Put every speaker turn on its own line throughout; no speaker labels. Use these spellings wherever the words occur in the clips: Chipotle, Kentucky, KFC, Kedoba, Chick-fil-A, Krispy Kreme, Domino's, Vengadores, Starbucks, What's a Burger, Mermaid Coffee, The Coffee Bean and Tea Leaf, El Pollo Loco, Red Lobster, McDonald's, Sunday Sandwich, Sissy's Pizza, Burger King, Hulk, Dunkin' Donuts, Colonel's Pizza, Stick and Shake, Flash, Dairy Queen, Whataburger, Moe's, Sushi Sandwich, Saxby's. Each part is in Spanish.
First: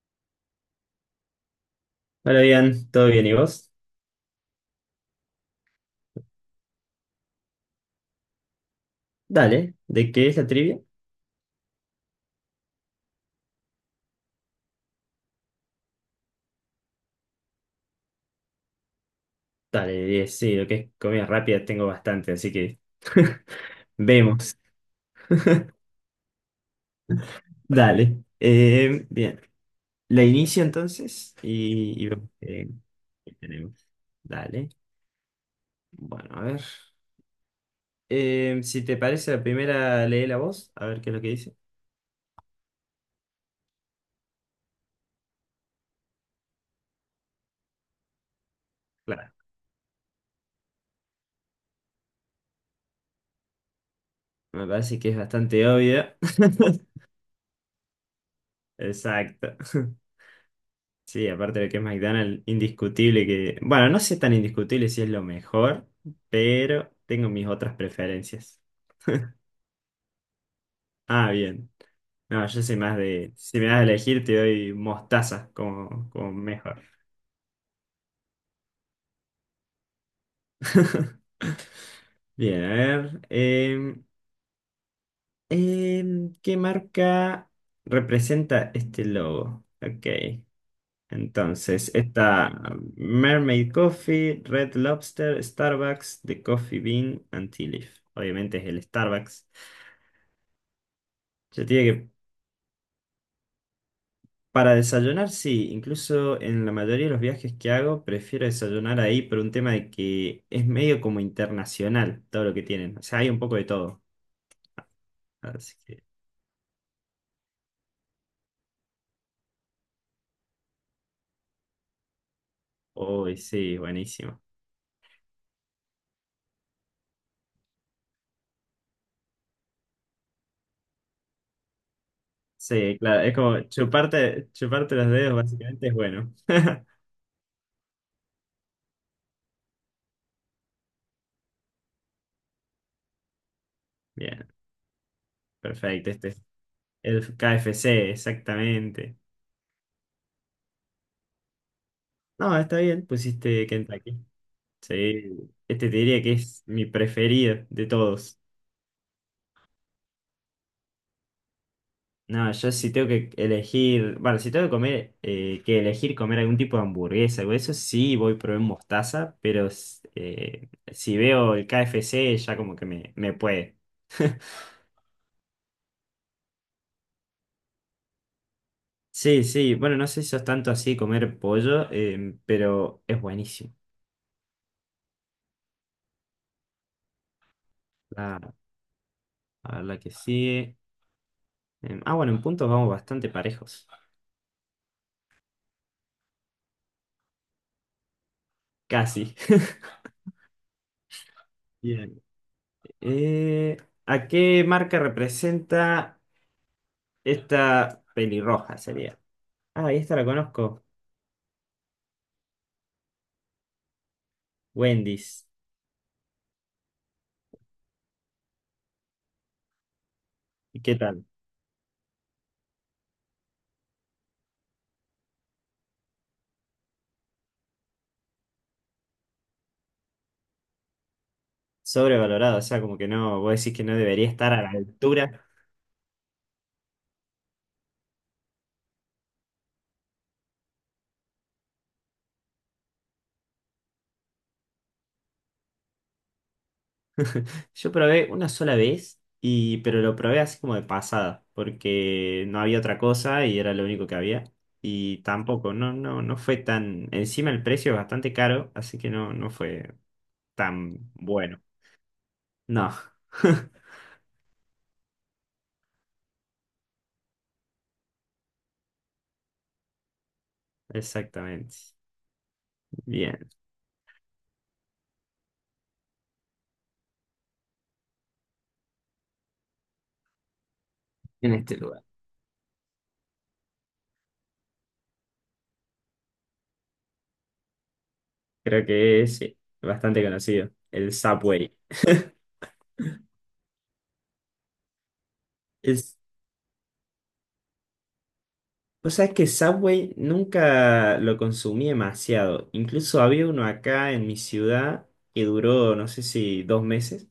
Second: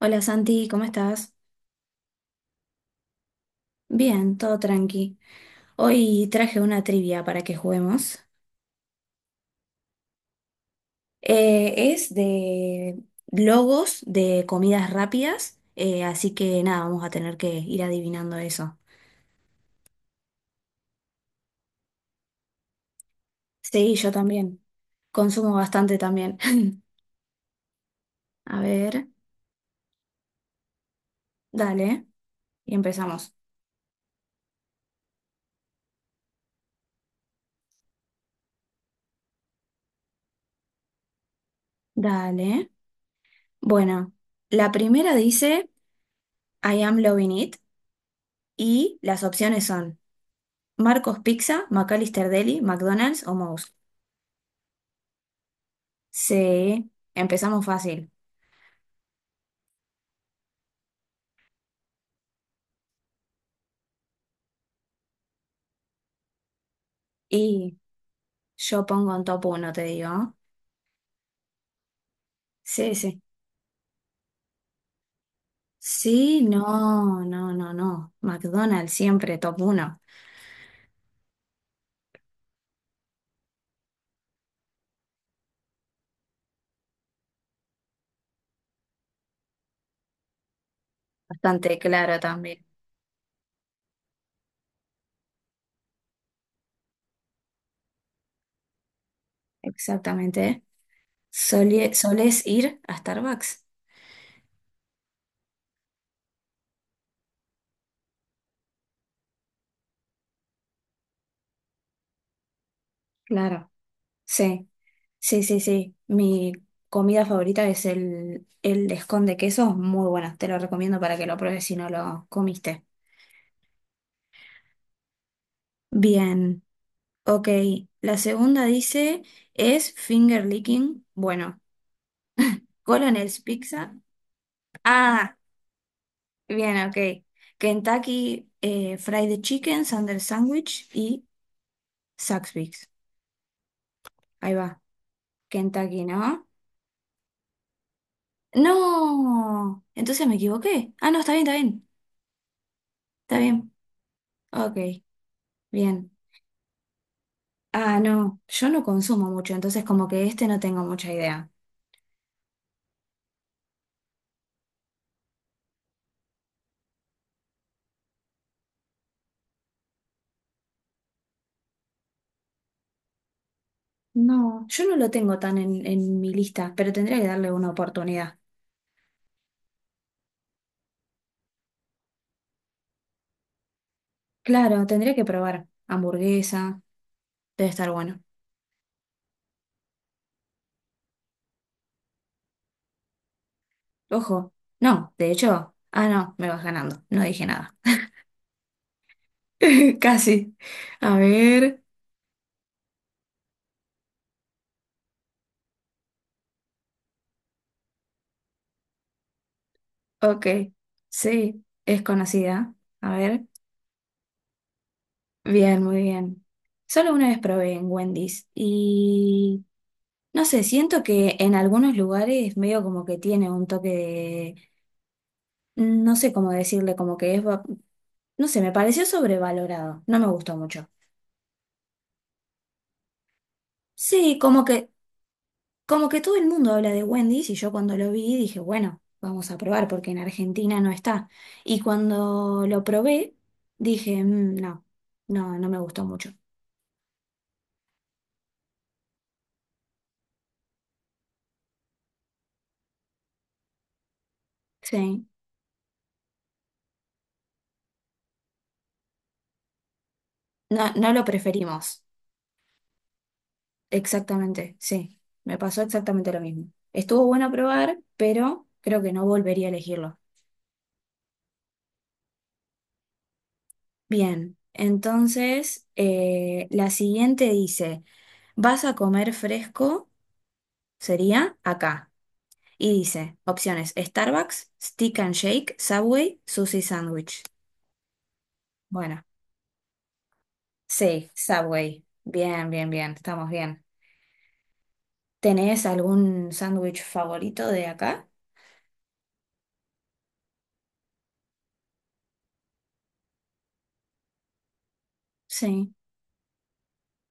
Hola Santi, ¿cómo estás?
Hola, bien, ¿todo bien? ¿Y vos?
Bien, todo tranqui. Hoy traje una trivia para que juguemos.
Dale, ¿de qué es la trivia?
Es de logos de comidas rápidas, así que nada, vamos a tener que ir adivinando eso.
Dale, 10, sí, lo que es comida rápida tengo bastante, así que
Sí, yo
vemos.
también. Consumo bastante también.
Dale,
A ver,
bien, la inicio entonces y,
dale,
y vemos qué
y
qué
empezamos.
tenemos. Dale, bueno, a ver. Si te parece, la primera lee la voz, a ver qué es lo que dice.
Dale. Bueno, la primera dice "I am loving it" y las
Claro,
opciones son Marcos Pizza, McAllister Deli, McDonald's o Moe's.
me parece que es bastante obvio.
Sí, empezamos fácil.
Exacto. Sí, aparte de que es McDonald's, indiscutible que... Bueno, no sé tan indiscutible si es lo mejor, pero tengo mis otras
Y
preferencias.
yo pongo en top uno, te digo.
Ah, bien. No, yo soy
Sí,
más
sí.
de... Si me das a elegir, te doy mostaza como
Sí,
mejor.
no, no, no, no. McDonald's siempre top uno.
Bien, a ver. ¿Qué marca representa este logo? Ok.
Bastante
Entonces,
claro
está
también.
Mermaid Coffee, Red Lobster, Starbucks, The Coffee Bean and Tea Leaf. Obviamente es el Starbucks.
Exactamente.
Yo te digo que
¿Solés ir a Starbucks?
para desayunar, sí, incluso en la mayoría de los viajes que hago, prefiero desayunar ahí por un tema de que es medio como internacional todo lo que tienen. O sea, hay un poco de
Claro.
todo.
Sí, sí, sí,
Así
sí.
que,
Mi comida favorita es el escón de queso. Muy bueno. Te lo recomiendo para que lo pruebes si no lo comiste.
uy, sí, buenísimo.
Bien. Ok, la segunda dice, ¿es finger licking? Bueno,
Sí, claro, es
Colonel's
como
Pizza.
chuparte los
Ah,
dedos, básicamente es bueno.
bien, ok. Kentucky Fried Chicken, Sunday Sandwich y Saxby's.
Bien,
Ahí va, Kentucky,
perfecto.
¿no?
Este el KFC, exactamente.
No, entonces me equivoqué. Ah, no, está bien, está bien,
No, está bien,
está
pusiste
bien.
Kentucky.
Ok,
Sí, este te
bien.
diría que es mi preferido de
Ah,
todos.
no, yo no consumo mucho, entonces como que este no tengo mucha idea.
No, yo si tengo que elegir, bueno, si tengo que comer, que elegir comer algún tipo de hamburguesa o eso, sí voy a probar mostaza, pero si veo el KFC ya como que me puede.
No, yo no lo tengo tan en mi lista, pero tendría que darle una oportunidad.
Sí, sí, bueno, no sé si sos tanto así de comer pollo, pero es buenísimo.
Claro, tendría que probar hamburguesa, debe estar bueno.
La, a ver la que sigue. Bueno, en puntos vamos bastante parejos.
Ojo, no, de hecho, ah, no, me vas ganando, no dije nada.
Casi.
Casi. A ver,
Bien. Eh, ¿A qué marca representa esta pelirroja sería? Ah, y esta la
ok,
conozco.
sí, es conocida. A ver,
Wendy's.
bien, muy bien. Solo una vez probé en Wendy's y no sé,
¿Y qué
siento
tal?
que en algunos lugares medio como que tiene un toque de, no sé cómo decirle, como que es, no sé, me pareció sobrevalorado, no me gustó mucho.
Sobrevalorado, o sea, como que no, vos decís que no debería
Sí,
estar a
como
la
que...
altura.
Como que todo el mundo habla de Wendy's y yo cuando lo vi dije, bueno, vamos a probar porque en Argentina no está. Y cuando lo probé, dije, "Mm, no, no, no me gustó mucho."
Yo probé una sola vez, y, pero lo probé así como de pasada, porque no había otra cosa y era lo único que había. Y
Sí,
tampoco, no fue tan. Encima el precio es bastante caro, así que no fue
no,
tan
no lo
bueno.
preferimos.
No.
Exactamente, sí, me pasó exactamente lo mismo. Estuvo bueno probar, pero creo que no volvería a elegirlo.
Exactamente. Bien.
Bien, entonces la siguiente dice, ¿vas a comer fresco?
En
Sería
este lugar.
acá. Y dice, opciones, Starbucks, Stick and Shake, Subway, Sushi Sandwich.
Creo
Bueno,
que es sí, bastante conocido. El
sí,
Subway.
Subway. Bien, bien, bien, estamos bien. ¿Tenés
Es,
algún sándwich favorito de acá?
o sea, es que Subway nunca lo consumí demasiado. Incluso había uno acá en mi ciudad que
Sí,
duró, no sé si dos meses,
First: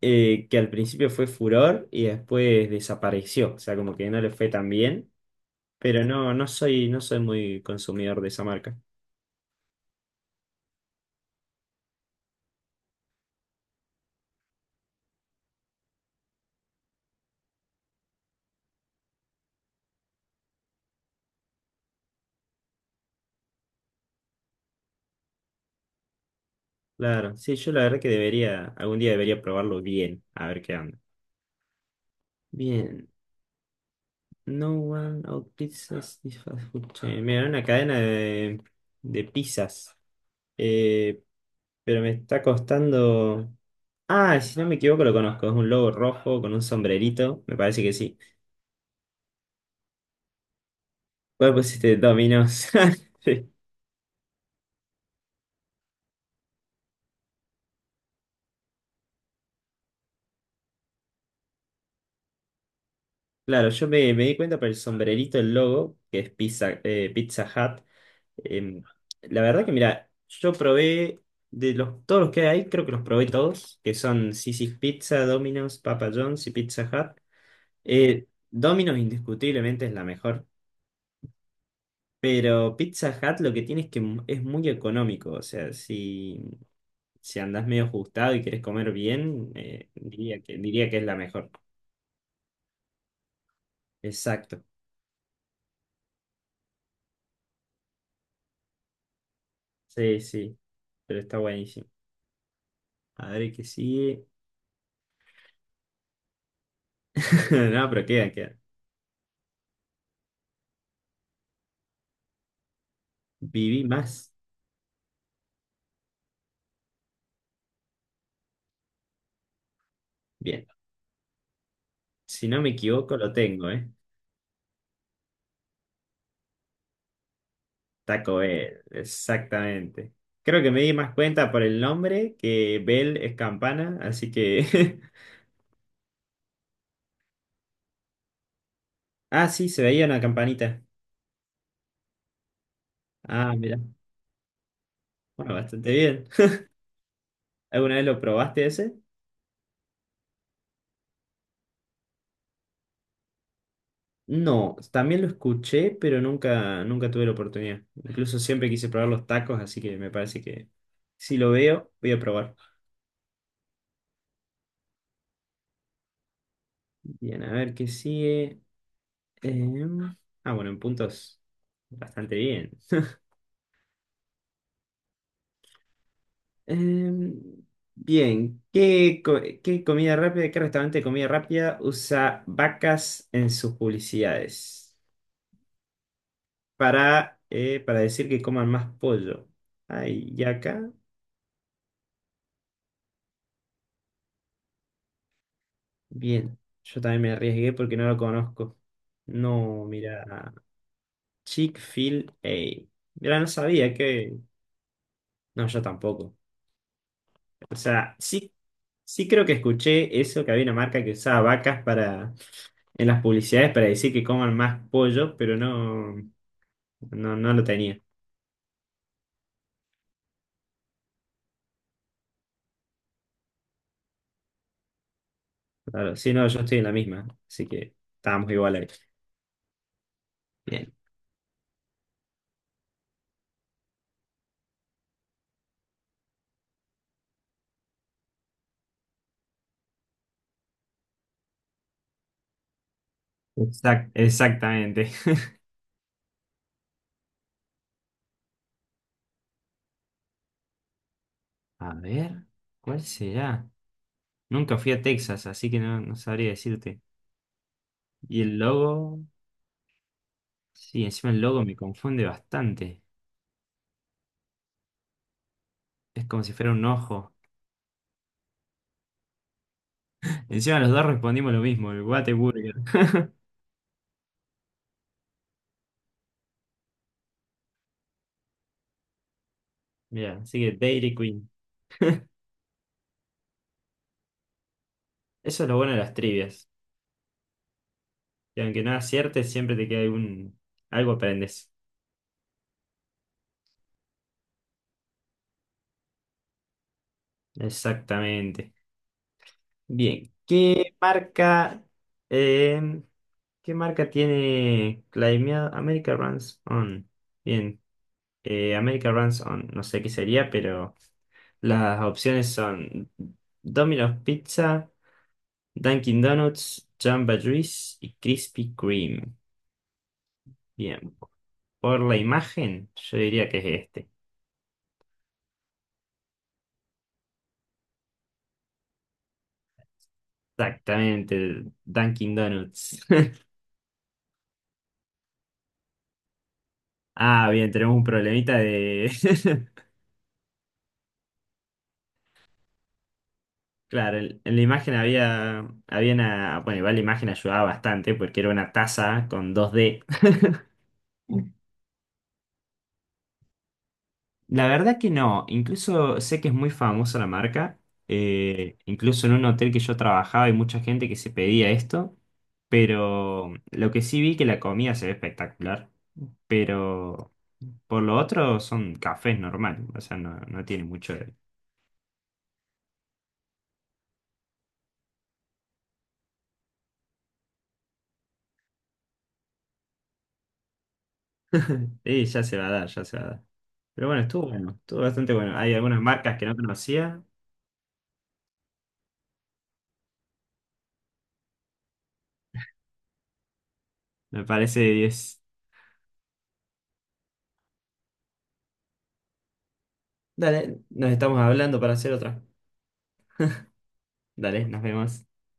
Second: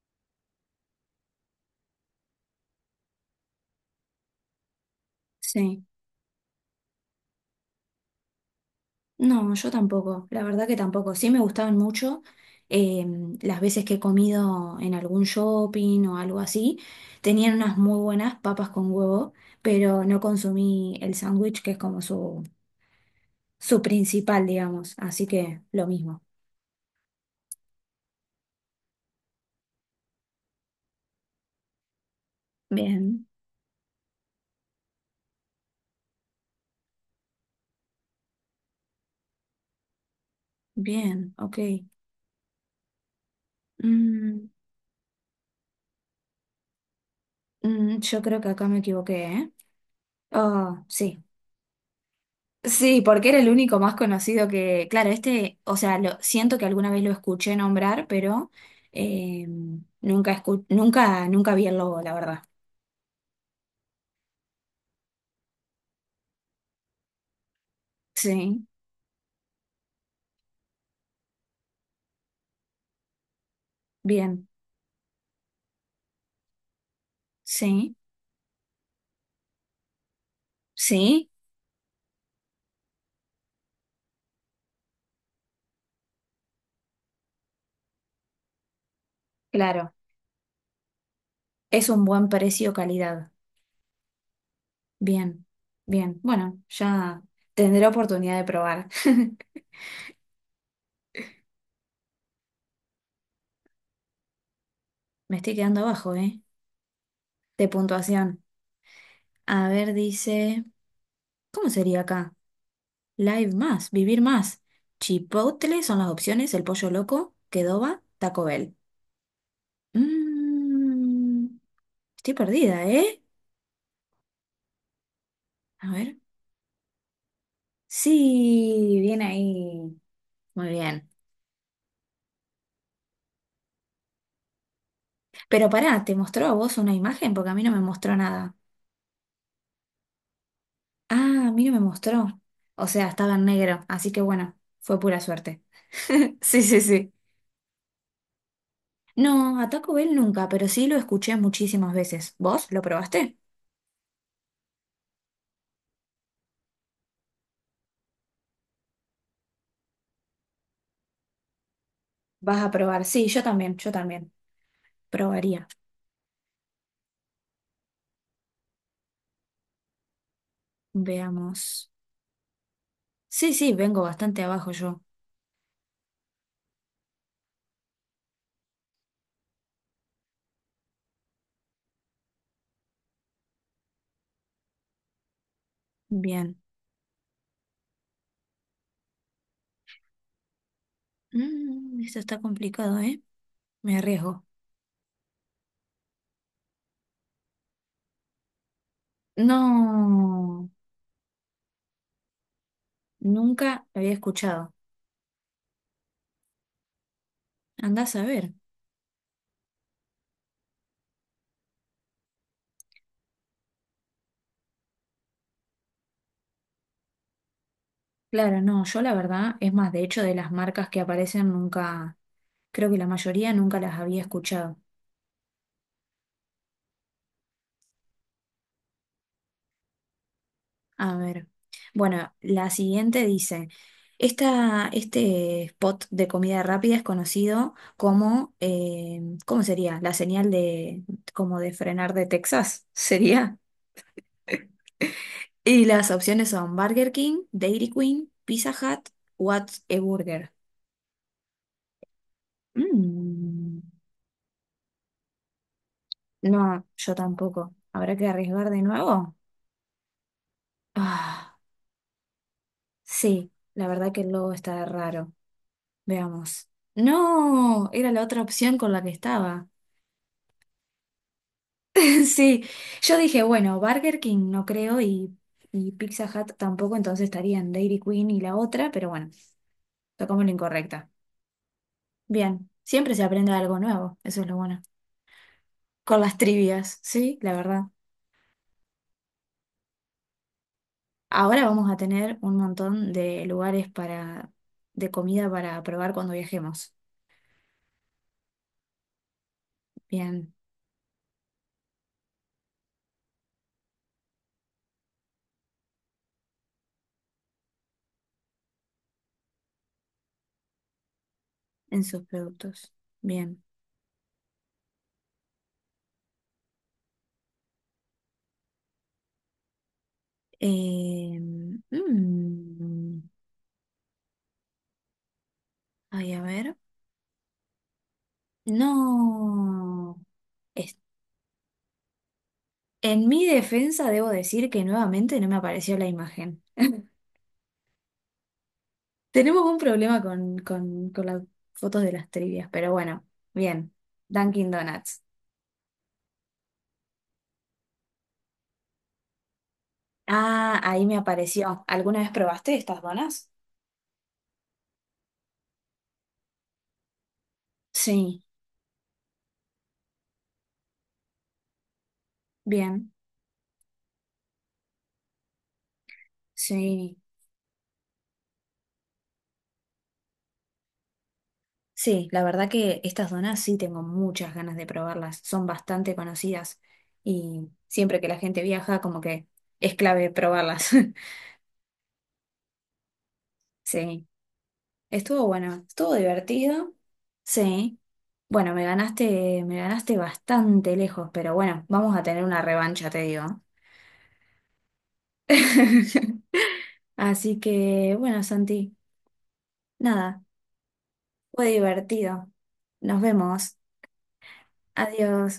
que al principio fue furor y después desapareció. O sea, como que no le fue tan bien.
sí.
Pero no, no soy muy consumidor de esa marca.
No, yo tampoco, la verdad que tampoco. Sí me gustaban mucho eh, las veces que he comido en algún shopping o algo así. Tenían unas muy buenas papas con huevo, pero no consumí el sándwich que es como su principal, digamos. Así que lo mismo.
Claro, sí, yo la verdad que debería, algún día debería probarlo bien, a ver qué onda. Bien.
Bien,
No one out pizzas is fast food chain. Mira, era una cadena de pizzas. Eh,
bien, ok.
pero me está costando. Ah,
Mm,
si no me equivoco, lo conozco. Es un lobo rojo con un sombrerito. Me parece que sí.
yo creo que acá me equivoqué, ¿eh? Oh, sí.
¿Cuál pusiste? Domino's.
Sí, porque era el
Sí.
único más conocido que. Claro, este, o sea, lo, siento que alguna vez lo escuché nombrar, pero eh, nunca, nunca vi el logo, la verdad.
Claro, yo me di cuenta por el sombrerito, el logo, que es Pizza, Pizza Hut.
Sí,
Em, la verdad que, mira, yo probé todos los que hay, creo que los probé todos, que son
bien.
Sissy's Pizza, Domino's, Papa John's y Pizza Hut.
Sí,
Domino's indiscutiblemente es la mejor,
sí,
pero Pizza Hut lo que tiene es que es muy económico, o sea, si, si andás medio ajustado y querés comer bien,
claro.
diría que es la mejor.
Es un buen precio calidad.
Exacto,
Bien, bien. Bueno, ya tendré oportunidad de probar.
sí, sí, pero está buenísimo. A ver qué sigue.
Me estoy quedando abajo, ¿eh? De
No, pero queda,
puntuación.
queda.
A ver, dice, ¿cómo sería acá? Live
Viví
más, vivir
más.
más. Chipotle son las opciones, el pollo loco, Kedoba, Taco Bell.
Bien,
Mm, estoy
si no me
perdida,
equivoco
¿eh?
lo tengo, ¿eh?
A ver.
Taco Bell,
Sí, bien ahí.
exactamente. Creo
Muy
que me di
bien.
más cuenta por el nombre que Bell es campana, así que
Pero pará, ¿te mostró a vos una imagen? Porque a mí no me mostró nada.
Ah, sí, se veía una campanita.
Ah, a mí no me mostró. O sea, estaba en
Ah, mira.
negro, así que bueno, fue pura
Bueno,
suerte.
bastante bien.
Sí, sí, sí.
¿Alguna vez lo probaste ese?
No, a Taco Bell nunca, pero sí lo escuché muchísimas veces. ¿Vos lo probaste?
No, también lo escuché, pero nunca tuve la oportunidad. Incluso siempre quise probar los tacos, así que me parece que si lo veo, voy a probar.
Vas a probar. Sí, yo también, yo también. Probaría.
Bien, a ver qué sigue. Em, bueno, en puntos.
Veamos.
Bastante bien.
Sí, sí, vengo bastante abajo yo.
Em, Bien, ¿qué comida rápida, qué restaurante de comida rápida usa vacas en sus publicidades?
Bien.
Para, para decir que coman más pollo. Ay, y acá,
Mm, esto está complicado, ¿eh? Me arriesgo.
bien. Yo también me arriesgué porque no lo conozco. No, mira,
No,
Chick-fil-A. Mira, no
nunca
sabía
lo había
que...
escuchado.
No, yo tampoco. O
Andás
sea,
a ver.
sí, sí creo que escuché eso, que había una marca que usaba vacas para... en las publicidades para decir que coman más pollo, pero no, no lo tenía.
Claro, no, yo la verdad, es más, de hecho, de las marcas que aparecen nunca, creo que la mayoría nunca las había escuchado.
Claro, sí, no, yo estoy en la misma, así que estábamos igual ahí. Bien.
A ver. Bueno, la siguiente dice, esta, este spot de comida rápida es conocido como, ¿cómo sería? La señal de, como de frenar de Texas, ¿sería?
Exactamente.
Y las opciones son Burger King, Dairy Queen, Pizza Hut, What's a Burger.
A ver, ¿cuál será?
Mm,
Nunca fui a Texas, así que no, no sabría
no,
decirte.
yo tampoco. ¿Habrá que
Y el
arriesgar de
logo,
nuevo?
sí, encima el
Ah,
logo me confunde bastante.
sí, la verdad que el logo está raro.
Es como si
Veamos.
fuera un ojo.
No, era la otra opción con la que estaba.
Encima los dos respondimos lo mismo, el
Sí,
Whataburger.
yo dije, bueno, Burger King no creo y Pizza Hut tampoco, entonces estarían Dairy Queen y la otra, pero bueno,
Mira,
tocamos la
así que
incorrecta.
Dairy Queen.
Bien, siempre se aprende algo nuevo, eso es lo bueno.
Eso es lo bueno de las
Con las
trivias.
trivias, sí, la verdad.
Que aunque no aciertes, siempre te queda algún... algo
Ahora
aprendes.
vamos a tener un montón de lugares para, de comida para probar cuando viajemos.
Exactamente. Bien,
Bien,
eh, ¿qué marca tiene Climate America Runs On? Bien, American Ransom, no sé qué sería, pero las
en sus
opciones
productos.
son
Bien.
Domino's Pizza, Dunkin' Donuts, Jamba Juice y Krispy Kreme. Bien,
Eh,
por la imagen, yo
mm,
diría que es este.
ay, a ver. No.
Exactamente, el Dunkin' Donuts.
En mi defensa debo decir que nuevamente no me apareció la imagen.
Ah, bien, tenemos un problemita de...
Tenemos un problema con las fotos de las trivias, pero bueno, bien.
Claro, en la
Dunkin'
imagen
Donuts.
había, había una... Bueno, igual la imagen ayudaba bastante porque era una taza con dos d
Ah, ahí me apareció. ¿Alguna vez probaste estas donas?
La verdad que no, incluso sé que es muy famosa la marca,
Sí,
incluso en un hotel que yo trabajaba hay mucha gente que se pedía esto,
bien,
pero lo que sí vi que la comida se ve espectacular,
sí.
pero por lo otro son cafés normal, o sea, no, no tiene mucho de...
Sí, la verdad que estas donas sí tengo muchas ganas de probarlas. Son bastante conocidas y siempre que la gente viaja como que es clave probarlas.
Sí, ya se va a dar, ya se va a dar. Pero
Sí.
bueno, estuvo bastante
Estuvo
bueno. Hay
bueno,
algunas
estuvo
marcas que no
divertido,
conocía,
sí. Bueno, me ganaste bastante lejos, pero bueno, vamos a tener una revancha, te digo.
me parece de 10.
Así que, bueno, Santi, nada,
Dale, nos estamos
fue
hablando para hacer otra.
divertido. Nos vemos.
Dale, nos vemos.
Adiós.